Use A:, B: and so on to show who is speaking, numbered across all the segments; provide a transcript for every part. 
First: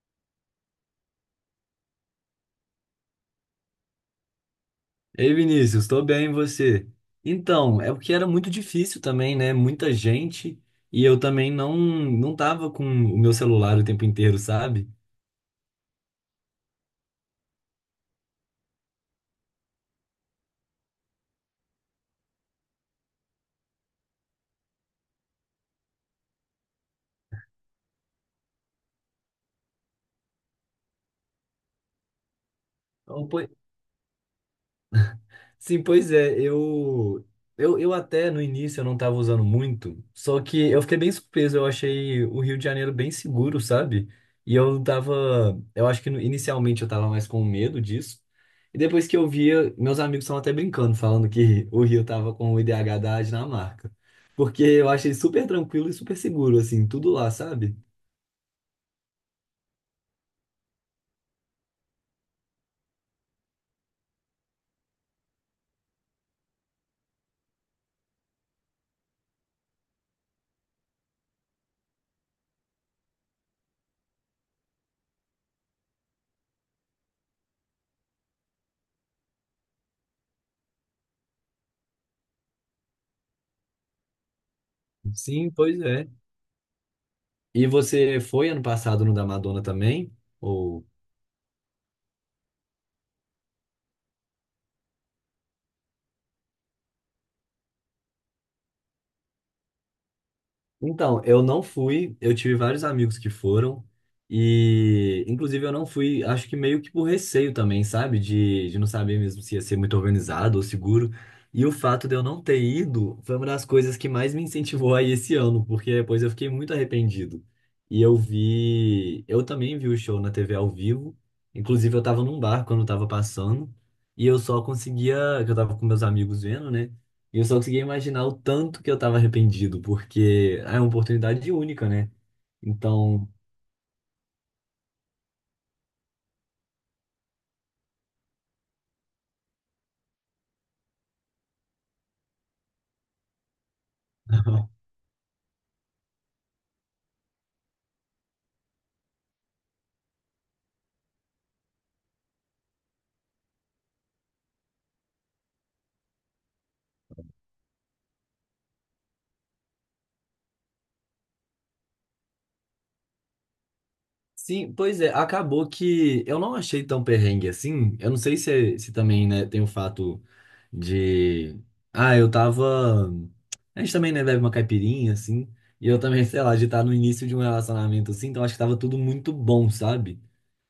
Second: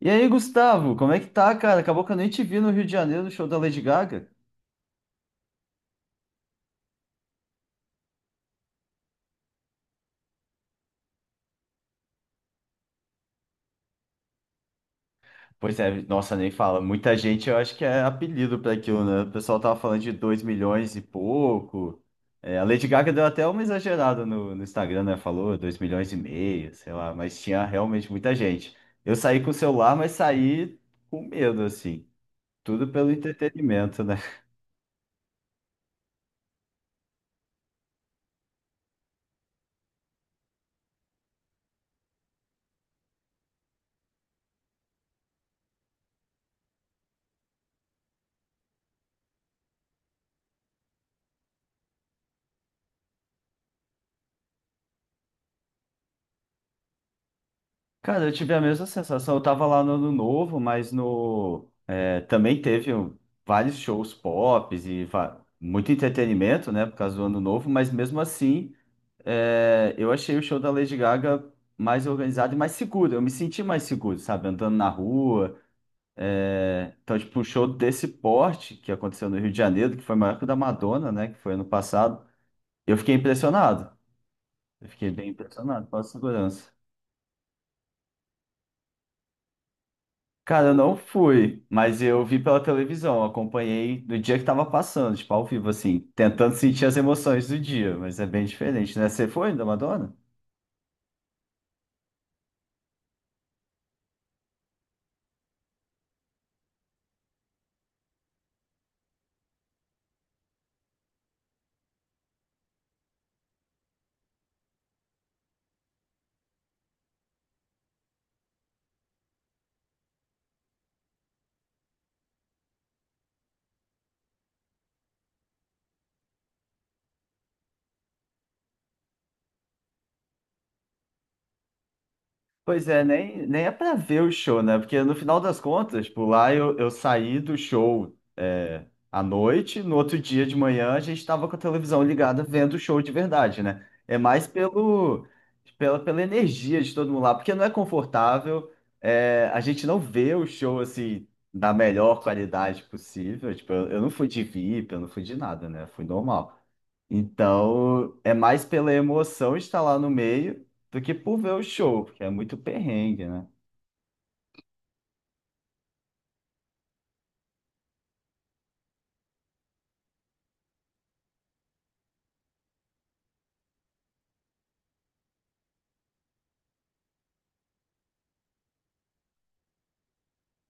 A: E aí, Gustavo, como é que tá, cara? Acabou que eu nem te vi no Rio de Janeiro no show da Lady Gaga.
B: Ei, Vinícius, estou bem, e você? Então, é porque era muito difícil também, né? Muita gente e eu também não tava com o meu celular o tempo inteiro, sabe?
A: Pois é, nossa, nem fala. Muita gente, eu acho que é apelido para aquilo, né? O pessoal tava falando de 2 milhões e pouco. É, a Lady Gaga deu até uma exagerada no Instagram, né? Falou 2,5 milhões, sei lá, mas tinha realmente muita gente. Eu saí com o celular, mas saí com medo, assim. Tudo pelo
B: Então, po-
A: entretenimento, né?
B: Sim, pois é, eu até no início eu não tava usando muito, só que eu fiquei bem surpreso, eu achei o Rio de Janeiro bem seguro, sabe? E eu tava, eu acho que inicialmente eu tava mais com medo disso, e depois que eu via, meus amigos estavam até brincando, falando que o Rio tava com o IDH da Dinamarca, porque eu achei super tranquilo e super seguro, assim, tudo lá, sabe?
A: Cara, eu tive a mesma sensação. Eu tava lá no Ano Novo, mas no, é, também teve vários shows pop e muito entretenimento, né, por causa do Ano Novo. Mas mesmo assim, eu achei o show da Lady Gaga mais organizado e mais seguro. Eu me senti mais seguro, sabe, andando na rua. Então, tipo, um show desse porte que aconteceu no Rio de Janeiro, que foi maior que o da Madonna, né, que foi ano passado. Eu fiquei impressionado. Eu fiquei bem
B: Sim, pois
A: impressionado com a
B: é.
A: segurança.
B: E você foi ano passado no da Madonna também?
A: Cara, eu
B: Ou...
A: não fui, mas eu vi pela televisão, acompanhei no dia que tava passando, tipo, ao vivo, assim, tentando sentir as emoções do dia, mas é bem diferente, né? Você foi da Madonna?
B: Então, eu não fui, eu tive vários amigos que foram, e inclusive eu não fui, acho que meio que por receio também, sabe? De não saber mesmo se ia ser muito organizado ou seguro. E o fato de eu não ter ido foi uma das coisas que mais me incentivou a ir esse ano, porque depois eu fiquei muito arrependido. E eu vi, eu também vi o show na TV ao vivo, inclusive eu tava num bar quando tava passando, e eu só conseguia, que eu tava com meus amigos vendo, né? E eu só conseguia imaginar o tanto que eu tava arrependido, porque é uma oportunidade única, né?
A: Pois é,
B: Então,
A: nem é pra ver o show, né? Porque no final das contas, por lá eu saí do show à noite, no outro dia de manhã a gente estava com a televisão ligada vendo o show de verdade, né? É mais pelo, pela, pela energia de todo mundo lá, porque não é confortável, a gente não vê o show assim da melhor qualidade possível. Tipo, eu não fui de VIP, eu não fui de nada, né? Fui normal. Então, é mais pela emoção de estar lá no meio do que por ver o show, porque é muito perrengue, né?
B: sim, pois é, acabou que eu não achei tão perrengue assim. Eu não sei se, é, se também, né, tem o fato de. Ah, eu tava. A gente também, né, bebe uma caipirinha, assim. E eu também, sei lá, de estar no início de um relacionamento assim, então acho que tava tudo muito bom, sabe?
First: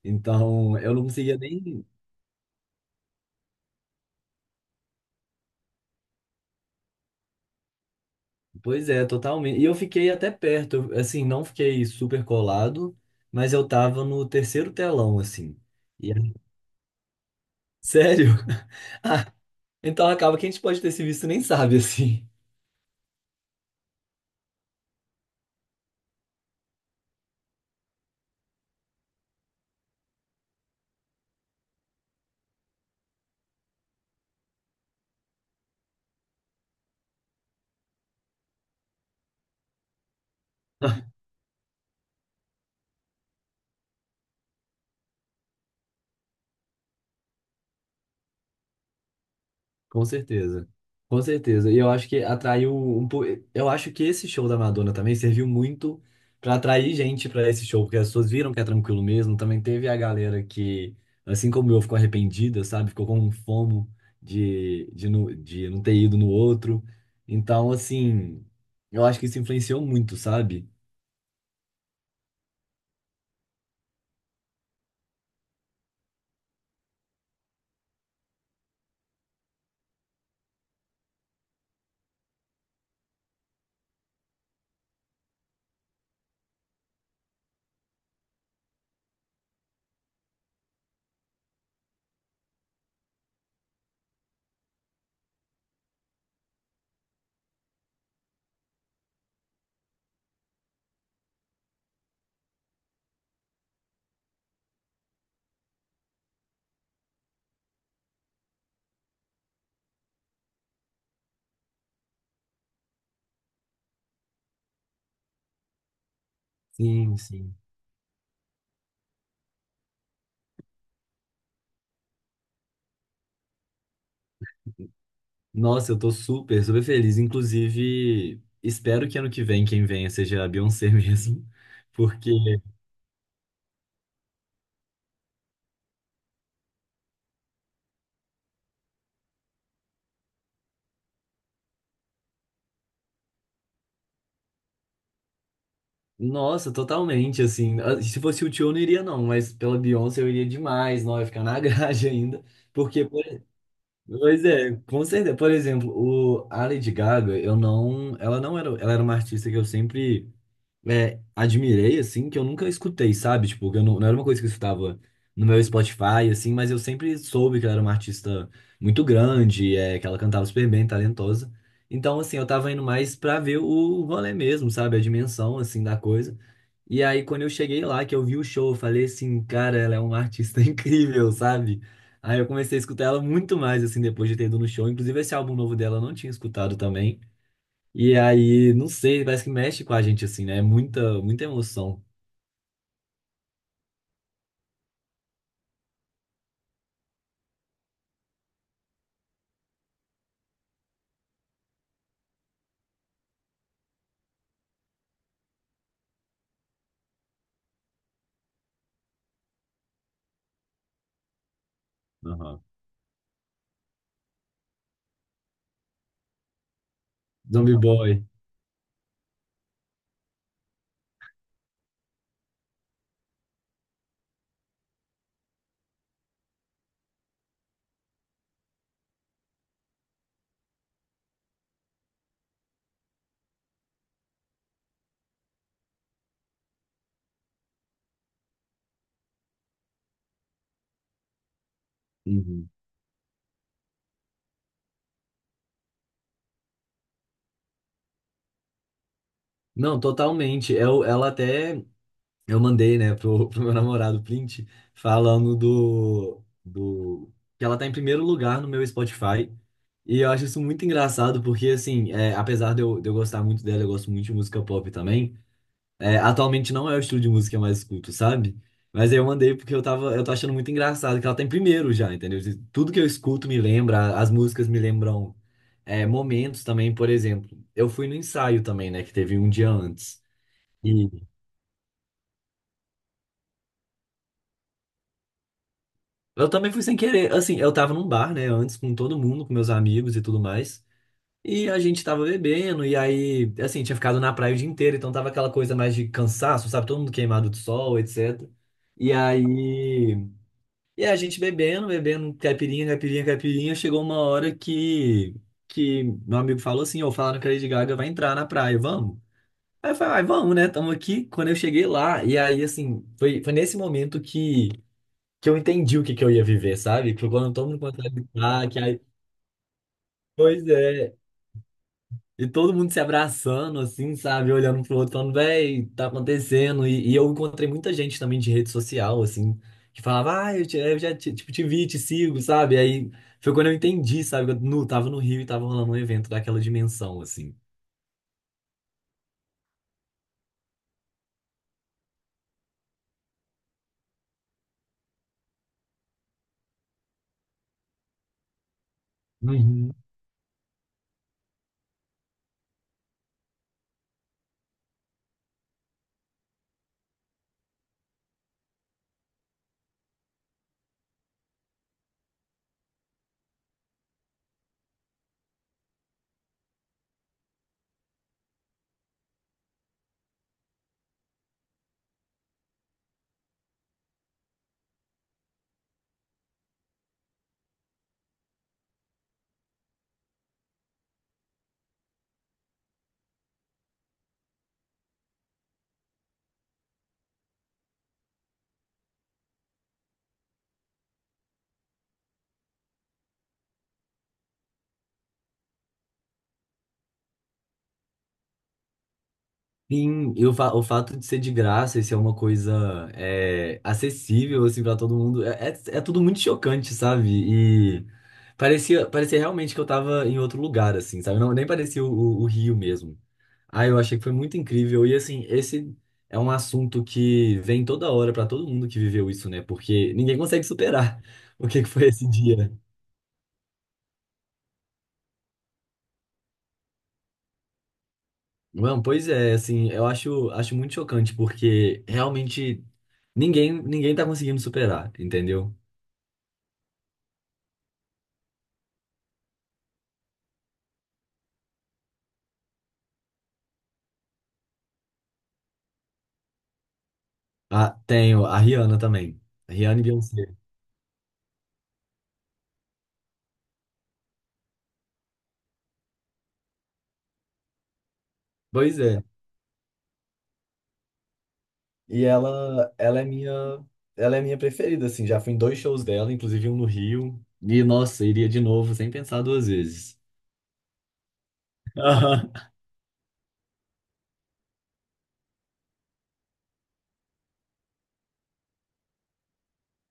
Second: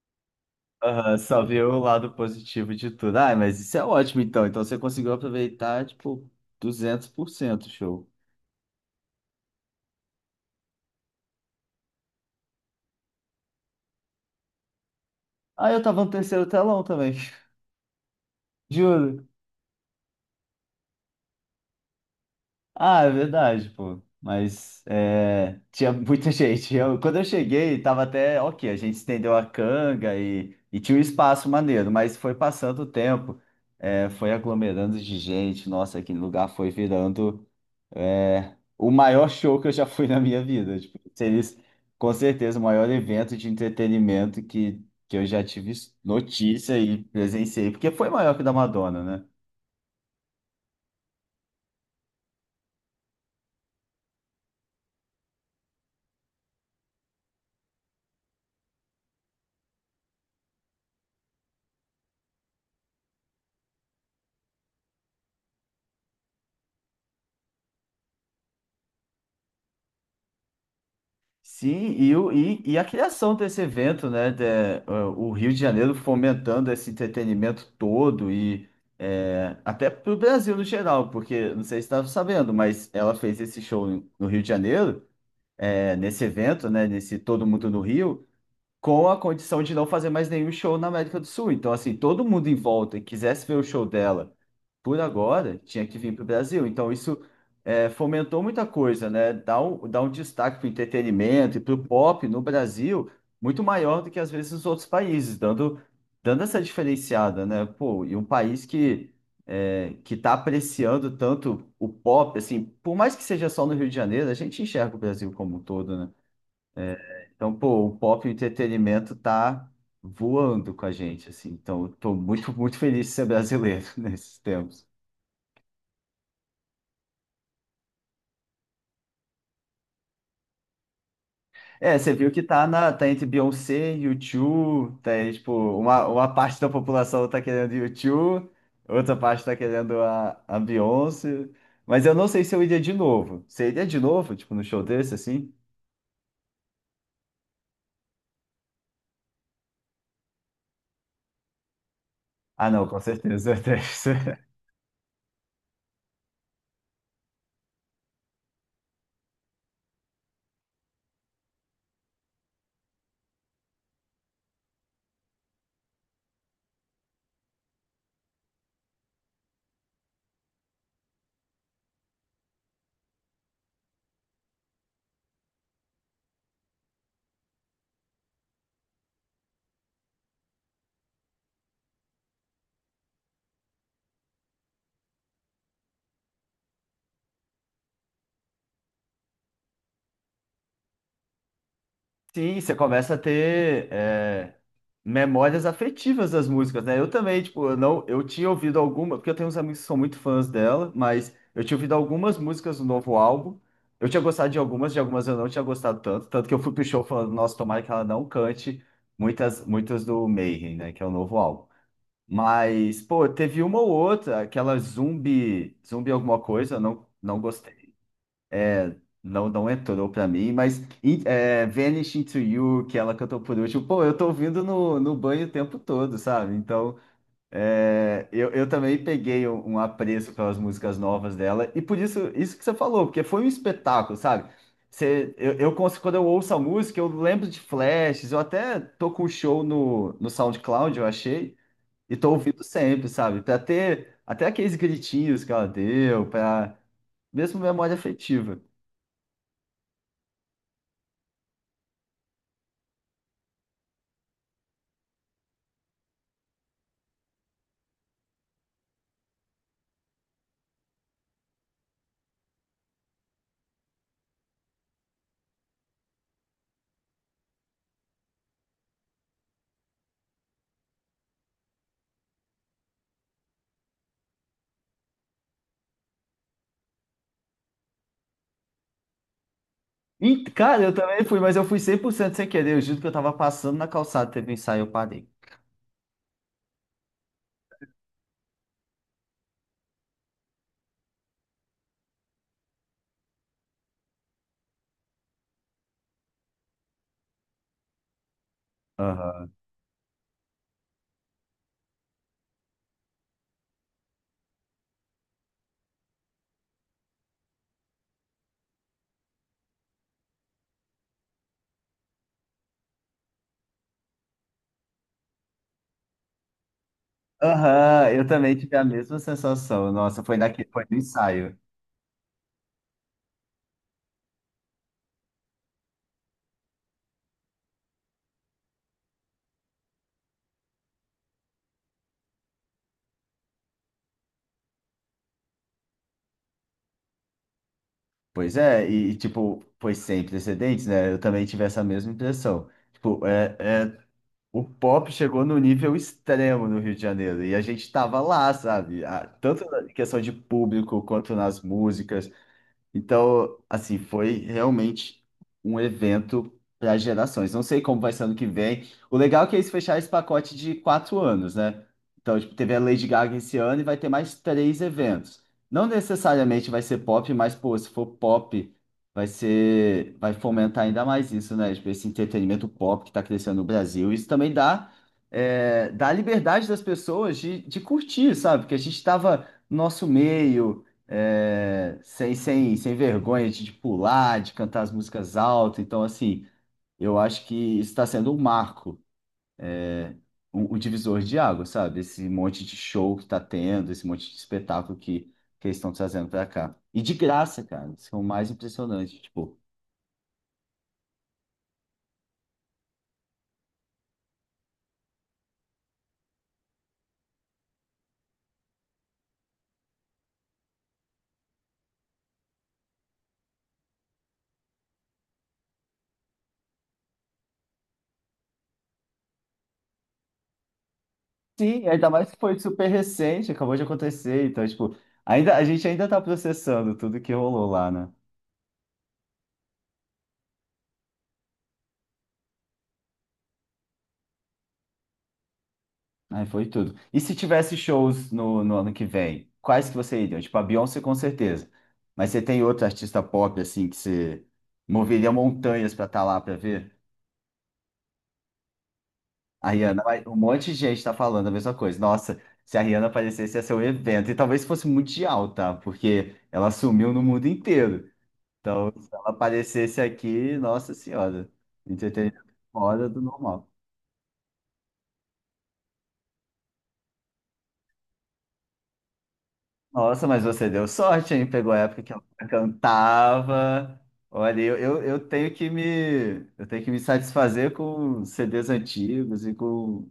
B: Então, eu não
A: Aham,
B: conseguia
A: só ver o
B: nem.
A: lado positivo de tudo. Ah, mas isso é ótimo então. Então você conseguiu aproveitar, tipo, 200% o show.
B: Pois é, totalmente. E eu fiquei até perto, eu, assim, não fiquei super colado, mas eu tava no terceiro telão, assim.
A: Ah, eu tava no
B: E,
A: terceiro telão também,
B: sério?
A: juro.
B: Ah, então acaba que a gente pode ter se visto e nem sabe, assim.
A: Ah, é verdade, pô. Mas é, tinha muita gente. Quando eu cheguei, tava até ok. A gente estendeu a canga e tinha um espaço maneiro, mas foi passando o tempo, foi aglomerando de gente. Nossa, aquele lugar foi virando. É o maior show que eu já fui na minha vida. Tipo, seria com certeza o maior evento de entretenimento que eu já tive notícia e presenciei, porque foi maior que o da Madonna, né?
B: Com certeza. Com certeza. E eu acho que atraiu um pouco. Eu acho que esse show da Madonna também serviu muito pra atrair gente pra esse show, porque as pessoas viram que é tranquilo mesmo. Também teve a galera que, assim como eu, ficou arrependida, sabe? Ficou com um fomo de, de não ter ido no outro. Então, assim, eu acho que isso influenciou muito, sabe?
A: Sim, e a criação desse evento, né? O Rio de Janeiro fomentando esse entretenimento todo e até para o Brasil no geral, porque não sei se estava sabendo, mas ela fez esse show no Rio de Janeiro, nesse evento, né? Nesse Todo Mundo no Rio, com a condição de não fazer mais nenhum show na América do Sul. Então, assim, todo mundo em volta que quisesse ver o show dela por agora tinha que vir para o Brasil. Então, isso fomentou muita coisa, né? Dá um destaque para o entretenimento e para o pop no Brasil muito maior do que às vezes os outros países, dando essa diferenciada, né? Pô, e um país que. Que está apreciando tanto o pop, assim, por mais que seja só no Rio de Janeiro, a gente enxerga o Brasil como um todo, né?
B: Sim,
A: Então,
B: sim.
A: pô, o pop e o entretenimento tá voando com a gente, assim. Então, eu tô muito, muito feliz de ser brasileiro nesses tempos.
B: Nossa, eu tô super, super feliz. Inclusive, espero que ano que vem quem venha seja a Beyoncé mesmo.
A: É, você viu
B: Porque
A: que tá entre Beyoncé, U2, tá, aí, tipo, uma parte da população tá querendo U2, outra parte tá querendo a Beyoncé. Mas eu não sei se eu iria de novo. Você iria de novo, tipo, no show desse, assim?
B: nossa, totalmente, assim. Ah, se fosse o Tio, eu não iria, não, mas pela Beyoncé eu iria demais, não, eu ia ficar na grade ainda.
A: Ah, não, com
B: Porque, por-
A: certeza.
B: pois é, com certeza. Por exemplo, o, a Lady Gaga, eu não. Ela não era. Ela era uma artista que eu sempre admirei, assim, que eu nunca escutei, sabe? Tipo, eu não, não era uma coisa que eu escutava no meu Spotify, assim, mas eu sempre soube que ela era uma artista muito grande, é, que ela cantava super bem, talentosa. Então, assim, eu tava indo mais pra ver o rolê mesmo, sabe? A dimensão, assim, da coisa. E aí, quando eu cheguei lá, que eu vi o show, eu falei assim, cara, ela é uma artista incrível, sabe? Aí eu comecei a escutar ela muito mais, assim, depois de ter ido no show. Inclusive, esse álbum novo dela eu não tinha escutado também. E aí, não sei, parece que mexe com a gente, assim, né? É muita, muita emoção.
A: Sim, você começa a ter memórias afetivas das músicas, né? Eu também, tipo, eu não, eu tinha ouvido alguma, porque eu tenho uns amigos que são muito fãs dela, mas eu tinha ouvido algumas músicas do novo álbum. Eu tinha gostado de algumas eu não tinha gostado tanto, tanto que eu fui pro show falando, nossa, tomara que ela não cante muitas, muitas do Mayhem, né? Que é o novo álbum.
B: Aham.
A: Mas, pô, teve uma ou outra, aquela zumbi, zumbi alguma coisa, eu não
B: Zombie
A: gostei.
B: Boy.
A: Não, não entrou pra mim, mas Vanish Into You, que ela cantou por último, pô, eu tô ouvindo no banho o tempo todo, sabe? Então, eu também peguei um apreço pelas músicas novas dela, e por isso, isso que você falou, porque foi um espetáculo, sabe? Você, eu, cons- Quando eu ouço a música, eu lembro de flashes, eu até tô com o show no SoundCloud, eu achei, e tô ouvindo
B: Uhum.
A: sempre, sabe? Pra ter até aqueles gritinhos que ela deu, pra mesmo memória afetiva.
B: Não, totalmente. Eu, ela até. Eu mandei, né, pro, pro meu namorado o print, falando do, do. Que ela tá em primeiro lugar no meu Spotify. E eu acho isso muito engraçado, porque, assim, é, apesar de eu gostar muito dela, eu gosto muito de música pop também. É, atualmente não é o estilo de música que eu mais escuto, sabe? Mas aí eu mandei porque eu tava, eu tô achando muito engraçado que ela tá em primeiro já, entendeu? Tudo que eu escuto me lembra, as músicas me lembram momentos também, por exemplo. Eu fui no ensaio também, né, que teve um dia antes.
A: Ih, cara, eu também
B: E
A: fui, mas eu fui 100% sem querer. Eu juro que eu tava passando na calçada, teve um ensaio, eu parei.
B: eu também fui sem querer, assim, eu tava num bar, né, antes com todo mundo, com meus amigos e tudo mais. E a gente tava bebendo, e aí, assim, tinha ficado na praia o dia inteiro, então tava aquela coisa mais de cansaço, sabe? Todo mundo queimado de sol, etc. E
A: Aham.
B: aí e a gente bebendo, bebendo caipirinha, caipirinha, caipirinha, chegou uma hora que meu amigo falou assim, ó, falaram que a Lady Gaga vai entrar na praia, vamos? Aí eu falei, ai, vamos, né? Tamo aqui. Quando eu cheguei lá, e aí, assim, foi, foi nesse momento que eu entendi o que, que eu ia viver, sabe? Que foi quando todo mundo começou
A: Aham,
B: a
A: eu também
B: gritar,
A: tive
B: que
A: a
B: aí,
A: mesma sensação. Nossa, foi
B: pois
A: naquele, foi no
B: é,
A: ensaio.
B: e todo mundo se abraçando, assim, sabe? Olhando um pro outro, falando, véi, tá acontecendo. E eu encontrei muita gente também de rede social, assim, que falava, ah, eu, eu já te, tipo, te vi, te sigo, sabe? Aí foi quando eu entendi, sabe? Que eu tava no Rio e tava rolando um evento daquela dimensão, assim.
A: Pois é, e, tipo, foi sem precedentes, né? Eu também tive essa mesma impressão. Tipo, o pop chegou no nível extremo no Rio de Janeiro, e a gente tava lá, sabe? Ah, tanto na questão de público quanto nas músicas. Então, assim, foi realmente um evento para gerações. Não sei como vai ser ano que vem. O legal é que eles fecharam esse pacote de 4 anos, né? Então, tipo, teve a Lady Gaga esse ano e vai ter mais três eventos. Não necessariamente vai ser pop, mas, pô, se for pop, vai ser, vai fomentar ainda mais isso, né? Tipo, esse entretenimento pop que está crescendo no Brasil. Isso também dá liberdade das pessoas de curtir, sabe? Porque a gente estava no nosso meio sem vergonha de pular, de cantar as músicas alto. Então, assim, eu acho que isso está sendo um marco, um divisor de água, sabe? Esse monte de show que está tendo, esse monte de espetáculo que eles estão trazendo para cá. E de graça, cara, isso é o mais impressionante, tipo.
B: Sim, e o, o fato de ser de graça e ser uma coisa é, acessível assim para todo mundo é, é, é tudo muito chocante, sabe? E parecia realmente que eu tava em outro lugar assim, sabe? Não, nem parecia o, o Rio mesmo. Ah, eu achei que foi muito incrível e assim, esse é um assunto que vem toda hora para todo mundo que viveu isso, né? Porque ninguém consegue superar o que
A: Sim,
B: que foi
A: ainda
B: esse
A: mais que foi
B: dia.
A: super recente, acabou de acontecer, então, tipo, ainda, a gente ainda tá processando tudo que rolou lá, né?
B: Mano, pois é, assim, eu acho, acho muito chocante, porque realmente ninguém, ninguém tá conseguindo superar, entendeu?
A: Aí foi tudo. E se tivesse shows no ano que vem, quais que você iria? Tipo, a Beyoncé com certeza. Mas você tem outro artista pop, assim, que você moveria montanhas pra estar lá pra ver?
B: Ah, tenho a Rihanna também.
A: A
B: Rihanna
A: Rihanna,
B: e
A: mas um
B: Beyoncé.
A: monte de gente tá falando a mesma coisa. Nossa, se a Rihanna aparecesse, ia ser um evento. E talvez fosse mundial, tá? Porque ela sumiu no mundo inteiro. Então,
B: Pois
A: se
B: é.
A: ela aparecesse aqui, nossa senhora,
B: E
A: entretenimento
B: ela,
A: fora do normal.
B: ela é minha preferida, assim, já fui em dois shows dela, inclusive um no Rio. E, nossa, iria de novo sem pensar duas vezes.
A: Nossa, mas você deu sorte, hein? Pegou a época que ela
B: Aham.
A: cantava. Olha, eu tenho que me satisfazer com CDs antigos e com,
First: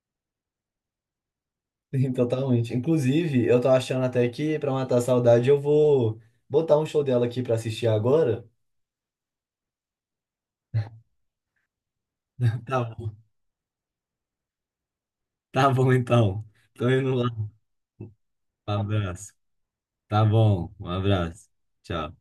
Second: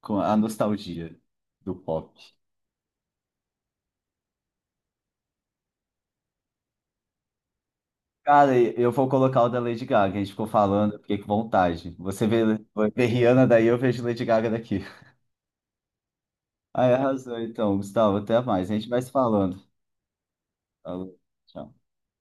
A: com a nostalgia do pop.
B: Sim, totalmente. Inclusive, eu tô achando até que, pra matar a saudade, eu vou botar um show dela aqui pra assistir agora.
A: Cara, e eu vou colocar o da Lady Gaga. A gente ficou falando, eu fiquei com vontade. Você vê,
B: Tá
A: vê
B: bom.
A: Rihanna daí, eu vejo Lady Gaga daqui.
B: Tá bom, então. Tô
A: Aí
B: indo lá.
A: arrasou, então, Gustavo. Até mais.
B: Um
A: A gente vai se
B: abraço.
A: falando.
B: Tá bom, um
A: Falou,
B: abraço.
A: tchau.
B: Tchau.